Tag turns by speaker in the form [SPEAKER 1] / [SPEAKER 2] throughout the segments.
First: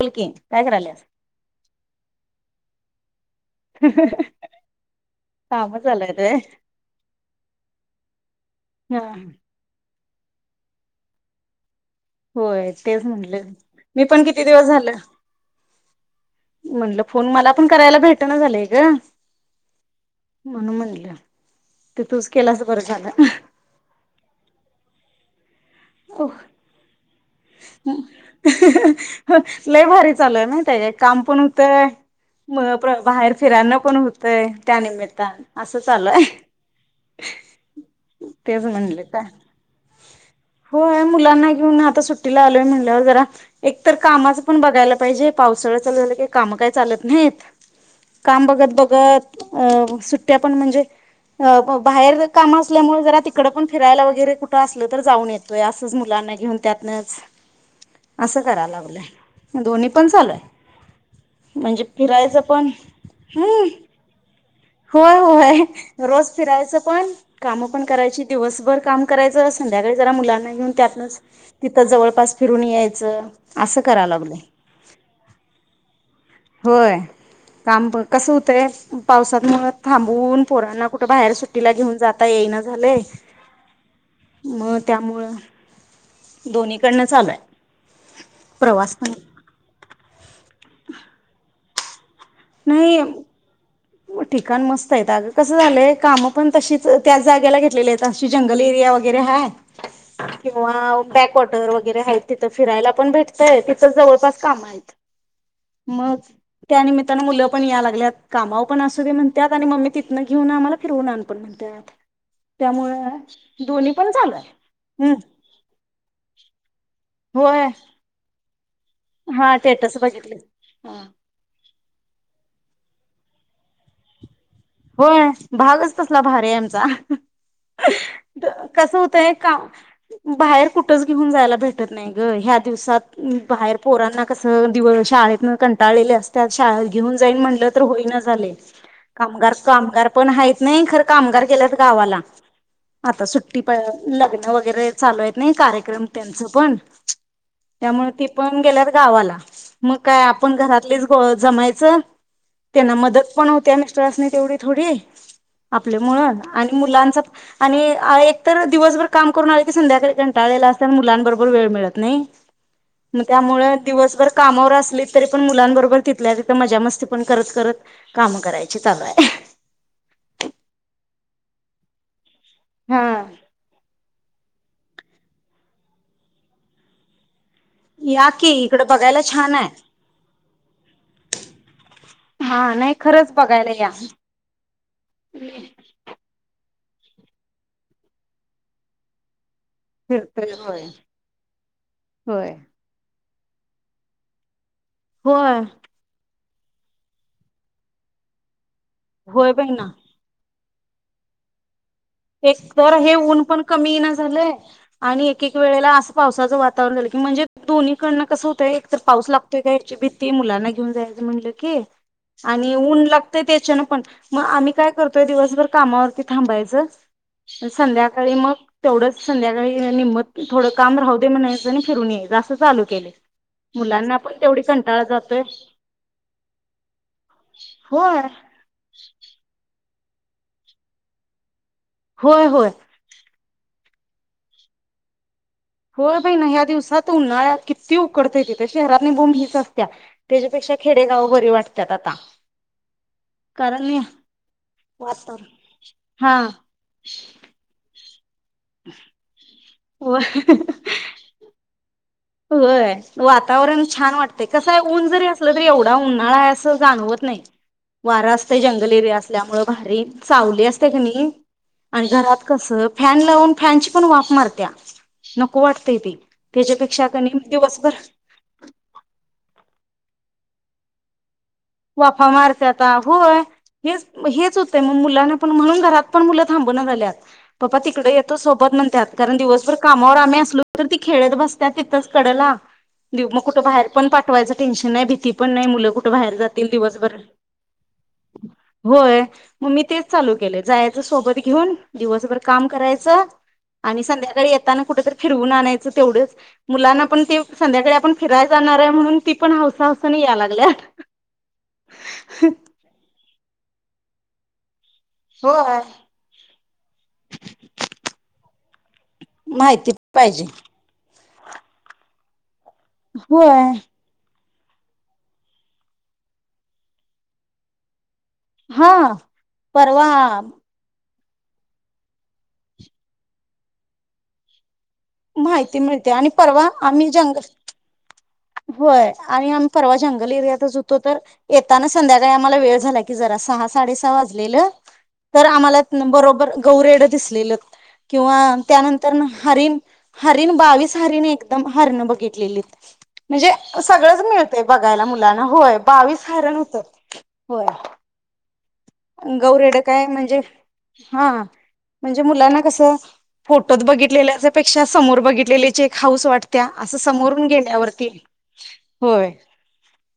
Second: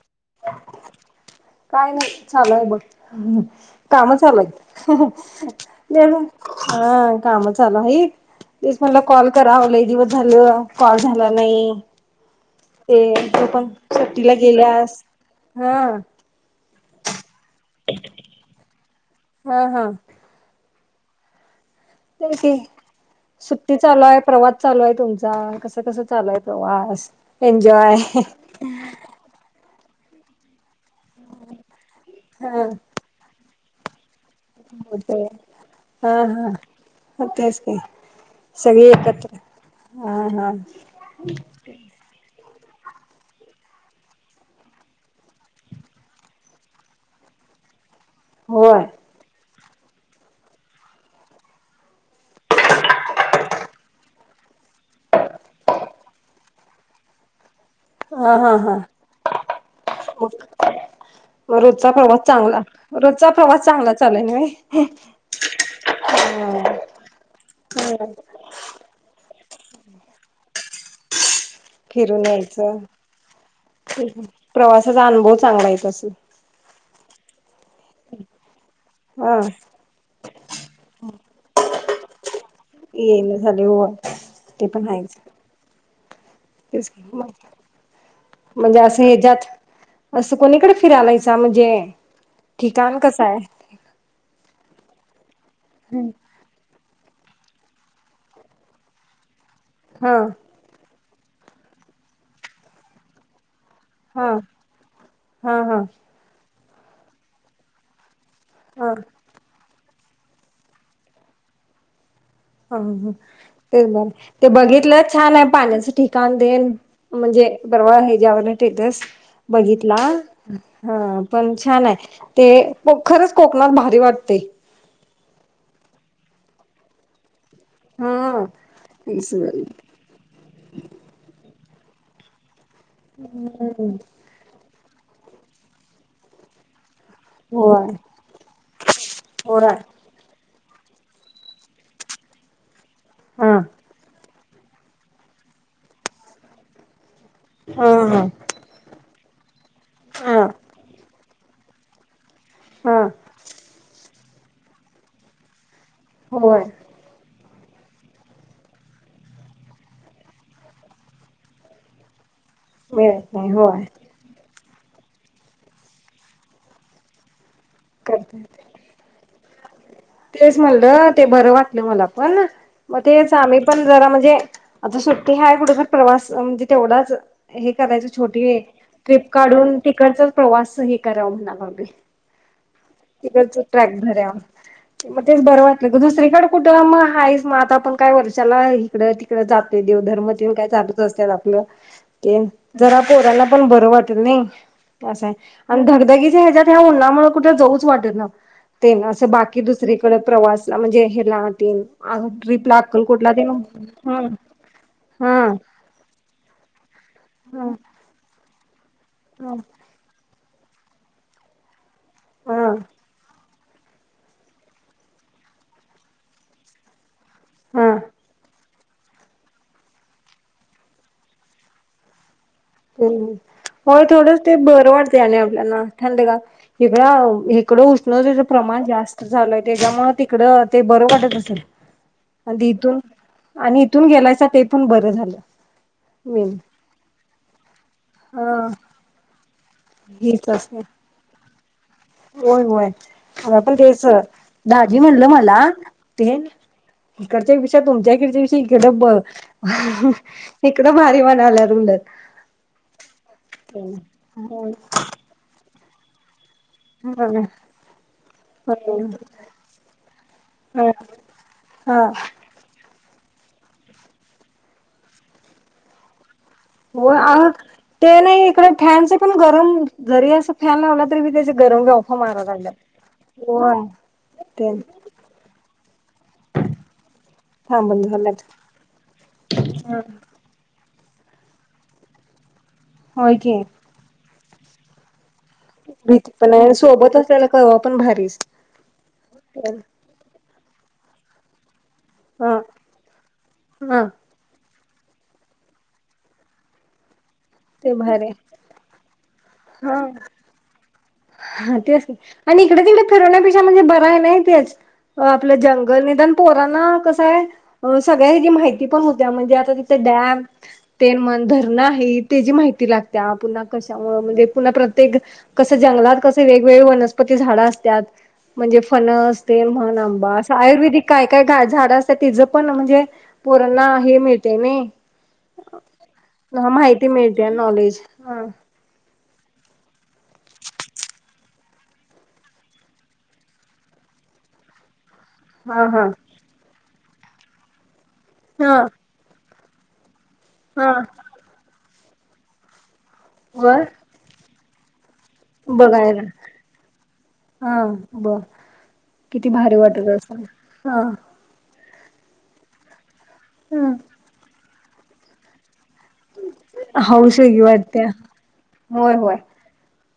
[SPEAKER 1] बोलकी काय करायलयस
[SPEAKER 2] काय नाही चालू आहे बघ काम चालुयात
[SPEAKER 1] काम चालूयत व्हय
[SPEAKER 2] हा काम चालू हाईत. तेच
[SPEAKER 1] हा
[SPEAKER 2] म्हणल कॉल करावं लय दिवस झालं या कॉल झाला नाही
[SPEAKER 1] होय तेच
[SPEAKER 2] ते
[SPEAKER 1] म्हटलं
[SPEAKER 2] ज पण
[SPEAKER 1] मी पण
[SPEAKER 2] सुट्टीला
[SPEAKER 1] किती दिवस
[SPEAKER 2] गेल्यास हा
[SPEAKER 1] म्हटलं फोन मला आपण करायला भेटना झालंय ग
[SPEAKER 2] हा हा
[SPEAKER 1] म्हणून म्हणल
[SPEAKER 2] [unintelligible] सुट्टी चालू आहे प्रवास चालू हाय तुमचा कस कसा
[SPEAKER 1] ओ
[SPEAKER 2] चालुहे प्रवास एन्जॉय
[SPEAKER 1] लई भारी चालू हाय माहिती हाय काय काम पण होतंय म ब्र बाहेर फीरांन पण होत
[SPEAKER 2] होतय हा हा म तेच ना
[SPEAKER 1] तेच
[SPEAKER 2] सगळे
[SPEAKER 1] म्हणलं काय
[SPEAKER 2] एकत्र हा हा
[SPEAKER 1] होय ह्या मुलांना घेऊन आता सुट्टी लावलय म्हणल्यावर जरा एकतर कामाच पण बघायला पाहिजे पावसाळा चालू झाला की काम काय चालत नाहीत काम बघत
[SPEAKER 2] होय
[SPEAKER 1] बघत अ सुट्ट्या पण म्हणजे अ बाहेर काम असल्यामुळे जरा तिकडं पण फिरायला वगैरे कुठं असलं तर जाऊन येत होय असंच मुलांना घेऊन त्यातनच
[SPEAKER 2] हा
[SPEAKER 1] असं
[SPEAKER 2] हा
[SPEAKER 1] करा
[SPEAKER 2] हा
[SPEAKER 1] लागलोय दोन्ही पण
[SPEAKER 2] मग मग
[SPEAKER 1] चालूये म्हणजे
[SPEAKER 2] रोजचा प्रवास
[SPEAKER 1] फिरायचं
[SPEAKER 2] चांगला
[SPEAKER 1] पण
[SPEAKER 2] रोजचा प्रवास
[SPEAKER 1] हूं
[SPEAKER 2] चांगला चालू नव्हे.
[SPEAKER 1] होय होय रोज फिरायचं पण काम पण
[SPEAKER 2] ह
[SPEAKER 1] करायची दिवसभर काम करायचं अस संध्याकाळी जरा मुलां आणि म्हणू त्यातनच तिथं
[SPEAKER 2] फिरून
[SPEAKER 1] जवळपास
[SPEAKER 2] यायचं
[SPEAKER 1] असं कराय लागलंय
[SPEAKER 2] प्रवासाचा अनुभव चांगला येत असण
[SPEAKER 1] होय काम पण कसं होतंय
[SPEAKER 2] हा
[SPEAKER 1] पावसात मुळं थांबून पोरांना कुठे बाहेर सुट्टीला घेऊन जात हा येई ना
[SPEAKER 2] येईना झाले हो ते
[SPEAKER 1] मग
[SPEAKER 2] पण आहेच
[SPEAKER 1] त्यामुळं
[SPEAKER 2] तेच
[SPEAKER 1] दोन्हीकडनं
[SPEAKER 2] म्ह
[SPEAKER 1] चालू आहे
[SPEAKER 2] म्हणजे
[SPEAKER 1] प्रवास
[SPEAKER 2] असं
[SPEAKER 1] पण
[SPEAKER 2] हेज्यात असं कोणीकडे फिरायलायसा म्हणजे ठिकाण कसं आहे.
[SPEAKER 1] नाही ठिकाण मस् वैताग कसं झालंय कामं पण तशीच त्याच जागेला घेतलेली आहेत अशी जंगल एरिया वगैरे हाय
[SPEAKER 2] हा
[SPEAKER 1] किंवा बॅकवॉटर वगैरे हायत तिथं फिरायला पण भेटतय तर
[SPEAKER 2] हा
[SPEAKER 1] जवळपास काम हाईत
[SPEAKER 2] हा हा
[SPEAKER 1] मग त्या निमित्त मुलं पण याय लागल्यात कामाव पण
[SPEAKER 2] हा
[SPEAKER 1] असू दे म्हणतात आणि मम्मी तिथनं घेऊन आम्हाला फिरवून आण पण म्हणत्यात
[SPEAKER 2] ह
[SPEAKER 1] त्यामुळे
[SPEAKER 2] तेच
[SPEAKER 1] दोन्ही
[SPEAKER 2] बर
[SPEAKER 1] पण चालू
[SPEAKER 2] ते
[SPEAKER 1] आहे.
[SPEAKER 2] बघितलं
[SPEAKER 1] हम्म
[SPEAKER 2] छान आहे पाण्याचं ठिकाण देन म्हणजे
[SPEAKER 1] होय
[SPEAKER 2] बरवाळा हेच्यावरण स्टेटस
[SPEAKER 1] हा
[SPEAKER 2] बघितला
[SPEAKER 1] स्टेटस बघितले.
[SPEAKER 2] ह पण छान आहे. ते खरंच कोकणात भारी वाटते
[SPEAKER 1] होय भागच तसला भारी आहे आमचा
[SPEAKER 2] हा
[SPEAKER 1] कस होतय काम बाहेर कुठच घेऊन जायला भेट नाही ग हयात दिवसात बाहेर
[SPEAKER 2] हम्म
[SPEAKER 1] पोरांना कसं ही मुलं शाळेतन कंटाळलेले असतात शाळे घेऊन जाईन म्हणलं तर
[SPEAKER 2] होय
[SPEAKER 1] होईना झाले कामगार
[SPEAKER 2] होय
[SPEAKER 1] कामगार पण हाईत नाही खरं कामगार गेल्यात गावाला आता
[SPEAKER 2] हा
[SPEAKER 1] सुट्टी प लागली वगैरे चालू आहेत नाही कार्यक्रम त्यांच पण
[SPEAKER 2] हा
[SPEAKER 1] त्यामुळ ती
[SPEAKER 2] हा
[SPEAKER 1] पण गेल्यात गावाला मग काय
[SPEAKER 2] हा
[SPEAKER 1] आपण घरातलीच गो जमाय चल त्यांना
[SPEAKER 2] हा
[SPEAKER 1] मदत पण होत्या मिस्टरासनी तेवढे थोडी आपले मुळ
[SPEAKER 2] होय
[SPEAKER 1] आणि मुलांच आणि एक तर दिवसभर काम करून आले की, संध्याकाळी कंटाळलेलं असता मुलांबरोबर वेळ मिळत नाही. मग
[SPEAKER 2] मिळत नाही
[SPEAKER 1] त्यामुळे
[SPEAKER 2] होय
[SPEAKER 1] दिवसभर कामावर अस असली तरी पण मुलांबरोबर तिथल्या तिथ मजा मस्ती पण करत करत काम
[SPEAKER 2] करते
[SPEAKER 1] करायचे चालू आहे
[SPEAKER 2] तेच म्हणलं ते बरं वाटलं मला हो ना मग
[SPEAKER 1] हा
[SPEAKER 2] तेच आम्ही पण जरा म्हण आता सुट्टी हाय कुठे प्रवास म्हणजे तेवढाच हे करायच
[SPEAKER 1] या की
[SPEAKER 2] छोटी
[SPEAKER 1] इकडं बघायला
[SPEAKER 2] ट्रिप
[SPEAKER 1] छान
[SPEAKER 2] काढून
[SPEAKER 1] आहे
[SPEAKER 2] तिकडचा प्रवास हे कराव म्हणायलो आम्ही,
[SPEAKER 1] हा नाही खरंच
[SPEAKER 2] तिकडच
[SPEAKER 1] बघायला
[SPEAKER 2] ट्रॅक
[SPEAKER 1] या
[SPEAKER 2] धराव मग तेच बरं वाटलं ग दुसरीकड कुठं म हायस म आता आपण काय वर्षाला इकडं तिकड जात ते देव धर्म
[SPEAKER 1] फिरतोय
[SPEAKER 2] तेन काय
[SPEAKER 1] होय
[SPEAKER 2] चालूच असतात आपलं ते
[SPEAKER 1] होय
[SPEAKER 2] जरा पोराला पण बरं वाटत नाही असं आहे
[SPEAKER 1] होय
[SPEAKER 2] आणि धगधगीच्या ह्याच्यात या उन्हामुळ कुठ जाऊच वाट ना ते असं
[SPEAKER 1] होय
[SPEAKER 2] बाकी
[SPEAKER 1] बाई ना
[SPEAKER 2] दुसर प्रवासला म्हणजे हेला आटीन
[SPEAKER 1] एक तर हे ऊन पण कमी ना झालंय आणि
[SPEAKER 2] हा
[SPEAKER 1] एक एक वेळेला अस पावसाचं वातावरण झालं म्हणजे
[SPEAKER 2] हा
[SPEAKER 1] दोन्ही कडन कसं होत ते एक तर पाऊस
[SPEAKER 2] हा
[SPEAKER 1] लागतोय का हयायाची भीती मुुलांना घेऊन जायचं म्हटलं की आणि
[SPEAKER 2] हा
[SPEAKER 1] ऊन लागतंय त्याच्यान पण मग आम्ही काय करतोय दिवसभर कामावरती थांबायचं
[SPEAKER 2] हा
[SPEAKER 1] संध्याकाळी मग तेवढंच संध्याकाळी निम थोडं काम राहू दे म्हणायचं फिरून ये जास्त
[SPEAKER 2] ह् होय थोडं ते बर
[SPEAKER 1] कंटाळा
[SPEAKER 2] वाटते आणि
[SPEAKER 1] जातोय
[SPEAKER 2] आपल्याला थडगार का इकड इकडं
[SPEAKER 1] होय
[SPEAKER 2] उष्णताचे प्रमाण जास्त झालंय त्याच्यामुळे तिकडं ते बरं वाटत असेल
[SPEAKER 1] होय
[SPEAKER 2] आणि
[SPEAKER 1] होय
[SPEAKER 2] इथून आणि तून गेलायसा ते पण बरं झालं.
[SPEAKER 1] हो बाई
[SPEAKER 2] मेन
[SPEAKER 1] नाय ह्या दिवसातून उनळ्यात किती उकडत तिेथ
[SPEAKER 2] हा
[SPEAKER 1] शहरातील बोम हि असेल
[SPEAKER 2] हेच
[SPEAKER 1] त्याच्यापेक्षा
[SPEAKER 2] असते
[SPEAKER 1] खेडेगाव बरी वाट
[SPEAKER 2] होय होय मला पण
[SPEAKER 1] कारण
[SPEAKER 2] तेच दाजी म्हणलं
[SPEAKER 1] वातावरण
[SPEAKER 2] मला ते
[SPEAKER 1] हा
[SPEAKER 2] इकडच्या पेक्षा तुमच्याकडे ह [unintelligible] इकडं ब इकडे भारी म्हणालेत उलट
[SPEAKER 1] होय वातावरण छान वाटत कसं आहे ऊन जरी असलं तरी एवढं उन्हाळा असं जाणवत नाही
[SPEAKER 2] हा
[SPEAKER 1] वार असत जंगल एरिया असल्यामुळे भारी सावली
[SPEAKER 2] हा
[SPEAKER 1] असते क नई आणि
[SPEAKER 2] हा
[SPEAKER 1] घरात कसं फॅन लावून फॅनची पण वार मारतीय नको वाटतेय ते त्याच्यापेक्षा
[SPEAKER 2] हो
[SPEAKER 1] कणी दिवसभर
[SPEAKER 2] ते नाही इकडे फॅन पण गरम जरी अस फॅन लावला तरी बी त्याची
[SPEAKER 1] वाफा मारत्याता होय हेच म हेच
[SPEAKER 2] ते
[SPEAKER 1] होतंय मग मुलांना पण म्हणून घरात पण मुलं थांबून झाल्यात पप्पा
[SPEAKER 2] थांबून
[SPEAKER 1] तिकड येतो
[SPEAKER 2] झाल्यात.
[SPEAKER 1] सोबत म्हणतात कारण दिवसभर कामावर आम्ही असलो तर ती खेळत बसत तिथच कडेला देव
[SPEAKER 2] होय
[SPEAKER 1] म कुठं
[SPEAKER 2] की
[SPEAKER 1] बाहेर पण पाठवायचं टेन्शन नाही भीती पण नाही मुलं कुठे
[SPEAKER 2] भीती
[SPEAKER 1] बाहेर
[SPEAKER 2] पण
[SPEAKER 1] जात [unintelligible]
[SPEAKER 2] आहे
[SPEAKER 1] दिवसभर
[SPEAKER 2] सोबत असलेला कवा पण भारीच.
[SPEAKER 1] होय मग मी तेच चालू जायच सोबत घेऊन, दिवसभर
[SPEAKER 2] हा
[SPEAKER 1] काम करायचं आणि
[SPEAKER 2] हा
[SPEAKER 1] संध्याकाळी येत त्यांना कुठेतरी फिरवून आणायचं तेवढंच मुलांना पण ते
[SPEAKER 2] ते
[SPEAKER 1] संध्याकाळी आपण
[SPEAKER 2] भारी
[SPEAKER 1] फिरायला जाणार आहे म्हणून, ती पण हौवस
[SPEAKER 2] हा.
[SPEAKER 1] हौसानी यायलागल्यात
[SPEAKER 2] हा तेच आणि इकडं तिकडं फिर [unintelligible] म्हणजे बर आहे नी तेच आपलं
[SPEAKER 1] होय
[SPEAKER 2] जंगल निदान पोरांना कसं आहे सगळ्या हीची माहिती ती पण होत्या म्हणजे आता
[SPEAKER 1] माहिती
[SPEAKER 2] तिथं डॅम
[SPEAKER 1] पाहिजे
[SPEAKER 2] ते मग धरणं आहेत त्याची माहिती [unintelligible] लागत्या पुन्हा
[SPEAKER 1] होय
[SPEAKER 2] कशामुळे म्हणजे पुन्हा प्रत्येक कसं जंगलात कसे वेगवेगळे वनस्पती झाडं असत्यात म्हणजे
[SPEAKER 1] हा
[SPEAKER 2] फणस ते म्हण
[SPEAKER 1] परवा
[SPEAKER 2] आंबा असं आयुर्वेदिक काय काय झाडं असत्यात तिचं पण म्हणजे पोरांना हे मिळतंय नाही
[SPEAKER 1] माहिती मिळते आणि परवा आम्ही
[SPEAKER 2] मिळते
[SPEAKER 1] जंगल
[SPEAKER 2] नॉलेज हा
[SPEAKER 1] होय आणि आम्ही परवा जंगल एरियातच होतो तर येताना संध्याकाळी आम्हाला वेळ झाला की जरा, सहा- साडे सहा वाजलेलं तर आम्हाला
[SPEAKER 2] हा हा
[SPEAKER 1] बरोबर गौरेड दिसलेलत किंवा
[SPEAKER 2] हा
[SPEAKER 1] त्यानंतर हरीण हरीण
[SPEAKER 2] हा
[SPEAKER 1] बावीस हरीण एकदम हरणं बघं घेतलेलीत म्हणजे
[SPEAKER 2] वर
[SPEAKER 1] सगळंच मिळत ते बघायला मुलाना होय बावीस
[SPEAKER 2] बघायला
[SPEAKER 1] हारण होत होय
[SPEAKER 2] हा ब किती भारी
[SPEAKER 1] गौरेड काय
[SPEAKER 2] वाटत
[SPEAKER 1] म्हणजे
[SPEAKER 2] असेल
[SPEAKER 1] हा म्हणजे मुलांना कसं फोटोच
[SPEAKER 2] ह
[SPEAKER 1] बघितलेले पेक्षा समोर बघितलेलेचे हाऊस वाटतिया अस
[SPEAKER 2] हौस
[SPEAKER 1] समोरून
[SPEAKER 2] वेगळी वाटत्या
[SPEAKER 1] गेल्यावरती होय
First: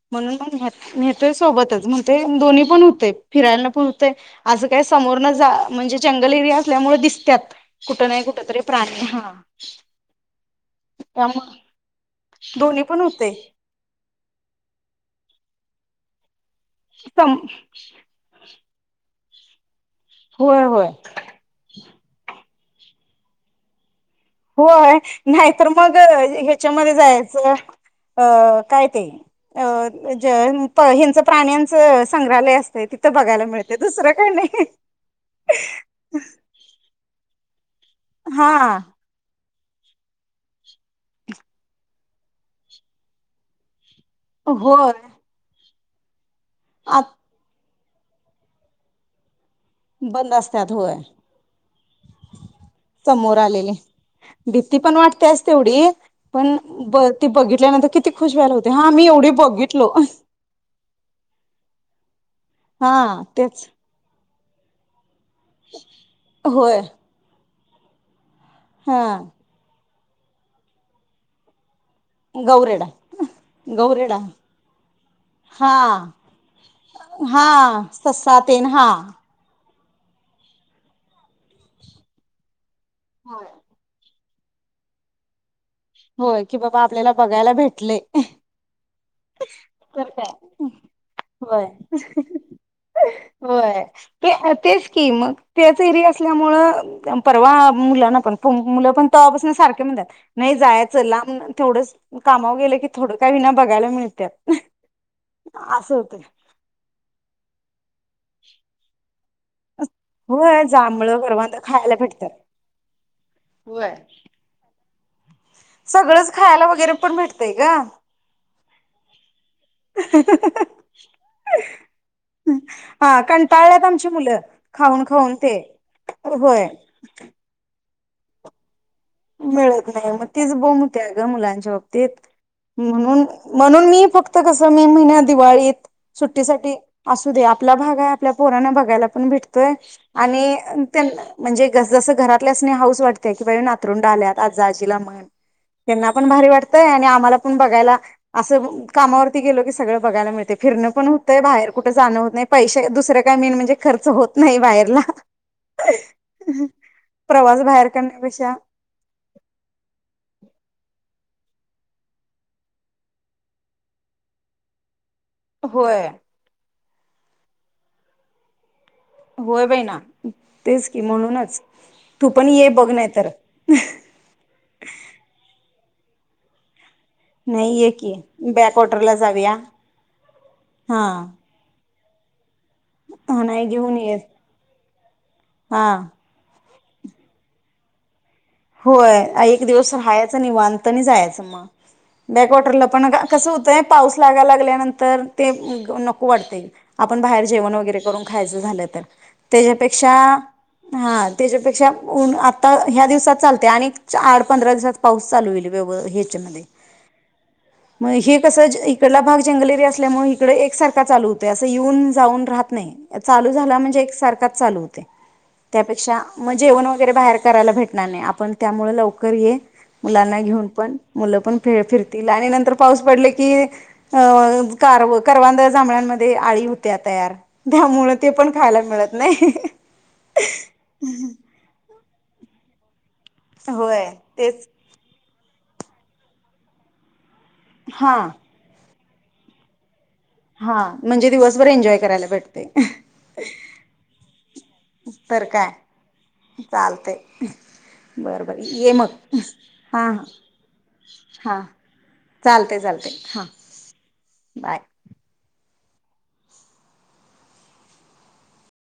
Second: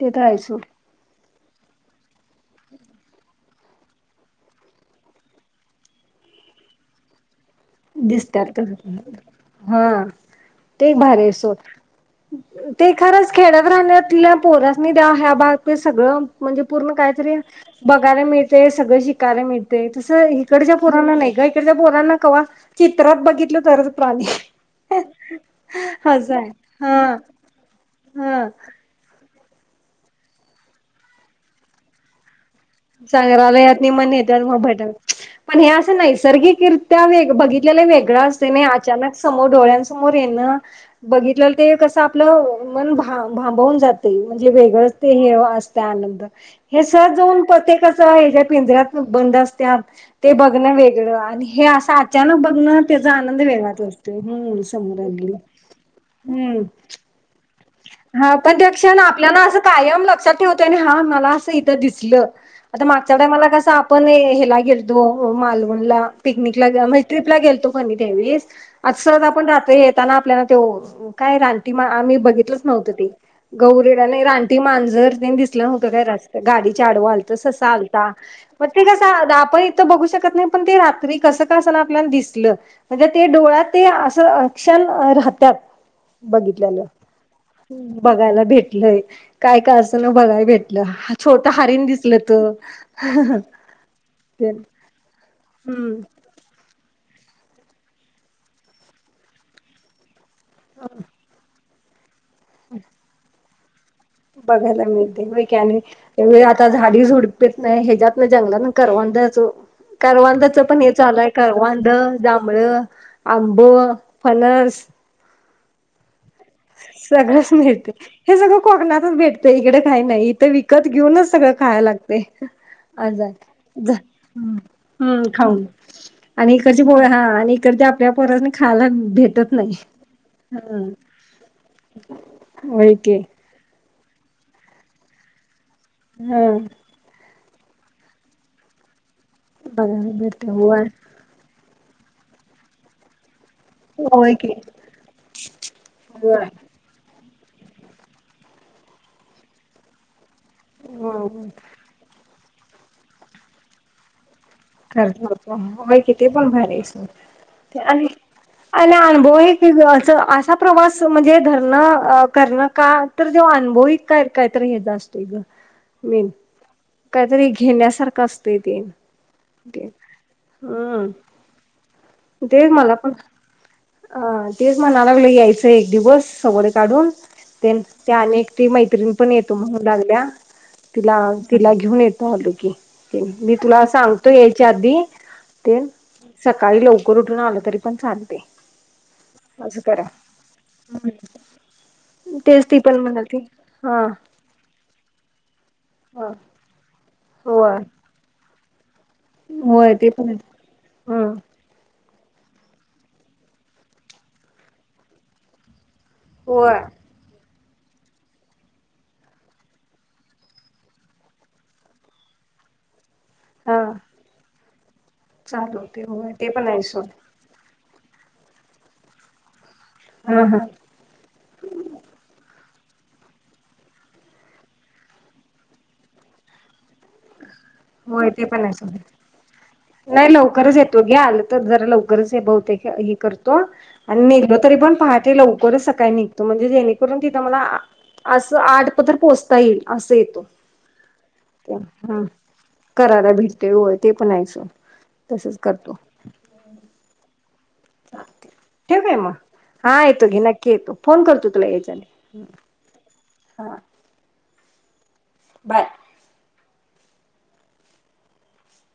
[SPEAKER 2] ते तर आहे
[SPEAKER 1] म्हणून
[SPEAKER 2] सोड
[SPEAKER 1] मग ते सोबतच म ते दोन्ही पण होते. फिरायला पुरतंय अस काय समोर न जा म्हणजे जंगल एरिया असल्यामुळे दिसत्यात कुठं नाही कुठ
[SPEAKER 2] दिसत्यात
[SPEAKER 1] तरी
[SPEAKER 2] ग
[SPEAKER 1] प्राणी हा
[SPEAKER 2] हा ते
[SPEAKER 1] त्यामुळे
[SPEAKER 2] भारीसोड
[SPEAKER 1] दोन्ही
[SPEAKER 2] ते
[SPEAKER 1] पण होते
[SPEAKER 2] खरंच खेड्यात राहण्यातल्या पोरासनी द्या हा भाग ते सगळं म्हणजे पूर्ण काय तरी
[SPEAKER 1] होय
[SPEAKER 2] बघायला मिळत. ते सगळ शिकायला मिळ ते तस इकडच्या
[SPEAKER 1] होय
[SPEAKER 2] पोरांना नाही ग इकडच्या पोरांना कवा चित्रात बघितल तरच प्राणी
[SPEAKER 1] होय नाही तर मग
[SPEAKER 2] असं आहे
[SPEAKER 1] ह्याच्यामध्ये
[SPEAKER 2] हा
[SPEAKER 1] जायचं
[SPEAKER 2] हा
[SPEAKER 1] अ काय ते अ ज हेनचं प्राण्यांचं संग्रहालय असत.
[SPEAKER 2] संग्रहालयात नि म् न्हेत्यात मग भेट पण हे असं नैसर्गिकरित्या वेग बघित ते लई वेगळं
[SPEAKER 1] हा
[SPEAKER 2] असतंय अचानक समोर डोळ्यांसमोर येण बघितलेलं ते कस आपलं मन भांबवून जातय. ते म्हंजे
[SPEAKER 1] होय
[SPEAKER 2] वेगळंच ते हे अस. त्या आनंद हे
[SPEAKER 1] आत
[SPEAKER 2] सहज जाऊन प्रत्येकाचं हे जे पिंऱ्यात बंद असत त्या ते
[SPEAKER 1] बंद असतात
[SPEAKER 2] बघणं
[SPEAKER 1] होय
[SPEAKER 2] वेगळं आणि हे असं अचानक बघणं त्याचा
[SPEAKER 1] समोर
[SPEAKER 2] आनंद
[SPEAKER 1] आलेले
[SPEAKER 2] वेगळाच असतो हम्
[SPEAKER 1] भीती पण
[SPEAKER 2] समोरली
[SPEAKER 1] वाटतेच तेवढी पण
[SPEAKER 2] हम्म
[SPEAKER 1] ब ती बघितल्यानंतर किती
[SPEAKER 2] हा
[SPEAKER 1] खुश व्हायला
[SPEAKER 2] पण ते
[SPEAKER 1] होते हा
[SPEAKER 2] क्षण
[SPEAKER 1] मी एवढी
[SPEAKER 2] आपल्याला अस
[SPEAKER 1] बघितलो
[SPEAKER 2] कायम लक्षात ठेवत हा मला अस इथ दिसलं आता
[SPEAKER 1] हा
[SPEAKER 2] मागच्याला कस
[SPEAKER 1] तेच
[SPEAKER 2] आपण हे हेला गेलतो. हो मालवण ला पिकनिकला
[SPEAKER 1] होय
[SPEAKER 2] गेल म्हे ट्रपला गेलतो. पणी द्यावीस आज
[SPEAKER 1] हा
[SPEAKER 2] सहज आपण राहतोय हे दिसताना तो आपल्याला काय रानटी मा आम्ही दिसलाच
[SPEAKER 1] गौरेडा
[SPEAKER 2] नव्हतं ते गवू रेडा
[SPEAKER 1] गौरेडा
[SPEAKER 2] नाही रानटी मांजर तेंन दिसलं
[SPEAKER 1] हा
[SPEAKER 2] नव्हतं काय गाडीच्या आडव आलता
[SPEAKER 1] हा
[SPEAKER 2] ससा आलता
[SPEAKER 1] ससा तेन
[SPEAKER 2] मग ते
[SPEAKER 1] हा
[SPEAKER 2] कस आपण हीत फक्त बघू शकत नाही पण ते रात्री कसं का आस ना आपल्याला दिसलं म्हणजे ते
[SPEAKER 1] हा
[SPEAKER 2] डोळ्यात ते आस त क्षण राहत्यात.
[SPEAKER 1] होय की बाबा
[SPEAKER 2] बघितल्यालं.
[SPEAKER 1] आपल्याला बघ बघायला भेटले,
[SPEAKER 2] बघायला भेटलंय काय काय असं ना
[SPEAKER 1] तर
[SPEAKER 2] बघायला
[SPEAKER 1] काय
[SPEAKER 2] भेटलं छोटं
[SPEAKER 1] व्हय
[SPEAKER 2] हरीण दिसलं तर
[SPEAKER 1] व्हय तेच ते की मग तेच
[SPEAKER 2] हम्म
[SPEAKER 1] एरिया असल्यामुळं परवा मुलांना पण मुलं पण तवापासून सारखे म्हणतात नाही जाया चला म्हणलं तेवढंच कामावर गेले की थोडं का होईना बघायला मिळ
[SPEAKER 2] बघायला मिळते. होय की आणि एवढी आता झाडी झुडपे नाही हेच्यात ते जंगलान करवंदाचं,
[SPEAKER 1] होय
[SPEAKER 2] करवंदाचं पण हे चालू
[SPEAKER 1] जांभळं
[SPEAKER 2] हाय.
[SPEAKER 1] करवंद
[SPEAKER 2] करवांद,
[SPEAKER 1] खायला भेटतात.
[SPEAKER 2] जांभळ, आंब,
[SPEAKER 1] होय.
[SPEAKER 2] फणस
[SPEAKER 1] सगळंच खायला वगैरे पण
[SPEAKER 2] सगळंच
[SPEAKER 1] भेटतंय ग.
[SPEAKER 2] मिळतंय हे सगळं कोकणातच भेटतंय इकड काय नाही. इथं विकत घेऊनच सगळं खाय लागते.
[SPEAKER 1] हा
[SPEAKER 2] असं हाय
[SPEAKER 1] कंटाळल्यात
[SPEAKER 2] जा
[SPEAKER 1] आमची मुलं खाऊन
[SPEAKER 2] हुं
[SPEAKER 1] ते
[SPEAKER 2] खाऊन आणि
[SPEAKER 1] होय.
[SPEAKER 2] इकडची पोरं हा आणि इकडच्या त्या पोरांसनी खायला
[SPEAKER 1] मिळत नाही, मग तीच
[SPEAKER 2] हा
[SPEAKER 1] बोम हुत्या. ग मुलांच्या बाबतीत
[SPEAKER 2] होय की
[SPEAKER 1] म्हणून मन पण मी फक्त कसं मे महिन्यात दिवाळीत
[SPEAKER 2] हा
[SPEAKER 1] सुट्टीसाठी असू द्या आपला भाग आहे आपल्या पोरांना बघायला भेटतोय
[SPEAKER 2] बघायला भेटते
[SPEAKER 1] आणि
[SPEAKER 2] होय.
[SPEAKER 1] त्यानं म्हणजे जस जसं घरात यासनी हाऊस वाटते ही बाई न पतरूंड
[SPEAKER 2] होय
[SPEAKER 1] आल्यात
[SPEAKER 2] की
[SPEAKER 1] आता आजीला मान. त्यांना पण
[SPEAKER 2] होय.
[SPEAKER 1] भारी वाटतंय आणि आम्हाला बघायला असं कामावरती गेलो की सगळं बघायला मिळत ते फिरण पण होतंय बाहेर कुठ जाणं होत नाही. पैशे दुसर काय मेन म्हणजे खर्च होत नाही बाहेरला
[SPEAKER 2] करत होतो होय कि ते पण भारी आहे
[SPEAKER 1] प्रवास बाहेर करण्यापेक्षा
[SPEAKER 2] [inaudible] अ अनुभव आहे की ग असा प्रवास म्हणजे धरण अ करण का तर जेव्हा अनुभव ही काहीतरी हेज अस ते ग
[SPEAKER 1] होय
[SPEAKER 2] मेन काहीतरी घेण्यासारखं असतंय ते.
[SPEAKER 1] होय बाई ना तेच की
[SPEAKER 2] हम्म
[SPEAKER 1] म्हणूनच तू पण ये
[SPEAKER 2] तेच
[SPEAKER 1] बघ
[SPEAKER 2] मला
[SPEAKER 1] नाही
[SPEAKER 2] पण
[SPEAKER 1] तर.
[SPEAKER 2] अ तेच म्हणायला लागलोय यायचं ते एक दिवस सवड काढून
[SPEAKER 1] नाही ये की
[SPEAKER 2] त्या आणि एकटी मैत्रीण
[SPEAKER 1] बॅकवॉटरला
[SPEAKER 2] पण
[SPEAKER 1] जाऊया
[SPEAKER 2] येतो म्हणू लागल्या
[SPEAKER 1] हा
[SPEAKER 2] तिला, तिला घेऊन येत झालं की.
[SPEAKER 1] हा
[SPEAKER 2] मी
[SPEAKER 1] नाही
[SPEAKER 2] तुला
[SPEAKER 1] घेऊन ये
[SPEAKER 2] सांगतो यायच्या आधी
[SPEAKER 1] हा
[SPEAKER 2] तेन स सकाळी लवकर उठून आलं तरी पण चालतय
[SPEAKER 1] होय एक दिवस राहायचं निवांत नाही जायचं मग
[SPEAKER 2] तेच ती
[SPEAKER 1] बॅकवॉटरला पण
[SPEAKER 2] म्हणालती
[SPEAKER 1] कसं होतंय
[SPEAKER 2] हा
[SPEAKER 1] पाऊस लागायला लागल्यानंतर ते नको
[SPEAKER 2] हा
[SPEAKER 1] वाटतयं जेवण
[SPEAKER 2] होय
[SPEAKER 1] वैगेरे करून खायचं झालं तर
[SPEAKER 2] होय ते
[SPEAKER 1] तेच्यापेक्षा
[SPEAKER 2] पण हम्म
[SPEAKER 1] हा तेच्यापेक्षा ऊन आता ह्या दिवसात चालतंय आणि एक चा आठ पंधरा दिवसात पाऊसचालू होईल ग व
[SPEAKER 2] होय
[SPEAKER 1] [unintelligible] मग हे कसं इकडला भाग जंगल एरिया असल्यामुळे इकड एकसारखा चालू होतोय असं येऊन जाऊन राहत नाही चालू झाला
[SPEAKER 2] हा
[SPEAKER 1] म्हणजे एक सारखाच चालू होतोय.
[SPEAKER 2] चालू होते
[SPEAKER 1] त्यापेक्षा
[SPEAKER 2] होय ते
[SPEAKER 1] मग
[SPEAKER 2] पण आहे
[SPEAKER 1] जेवण
[SPEAKER 2] सोड
[SPEAKER 1] वगैरे बाहेर करायला भेट नाही नाही आप पण त्यामुळे लवकर ये मुलांना
[SPEAKER 2] हा हा
[SPEAKER 1] घेऊन पण मुलं पण फ- फिरतील आणि नंतर पाऊस पडले की अ कार करवांद, जांभळांमध्ये आळी त्या तयार त्यामुळे ते
[SPEAKER 2] होय
[SPEAKER 1] पण
[SPEAKER 2] आहे
[SPEAKER 1] खायला
[SPEAKER 2] सोड
[SPEAKER 1] मिळत नाही
[SPEAKER 2] गरजे बहुतेक [unintelligible] करतो
[SPEAKER 1] होय
[SPEAKER 2] आणि निघलो
[SPEAKER 1] तेच
[SPEAKER 2] तरी पण पहाटे लव सकाळी निघतो म्हणजे जेणेकरून ती [unintelligible]
[SPEAKER 1] हा
[SPEAKER 2] अस आठ पतूर पोचता येईल
[SPEAKER 1] हा म्हणजे दिवसभर एन्जॉय
[SPEAKER 2] हं
[SPEAKER 1] करायला भेटते
[SPEAKER 2] कराला भेटते होय ते पण आहे सोड.
[SPEAKER 1] तर
[SPEAKER 2] तसच
[SPEAKER 1] काय?
[SPEAKER 2] करतो
[SPEAKER 1] चालतयं बरं बर ये
[SPEAKER 2] ठेव
[SPEAKER 1] मग
[SPEAKER 2] काय
[SPEAKER 1] हा हा
[SPEAKER 2] येतो घे नक्की येतो फोन करतो
[SPEAKER 1] हा
[SPEAKER 2] तुला यायच्या आधी
[SPEAKER 1] चालतयं चालतयं हा बाय
[SPEAKER 2] बाय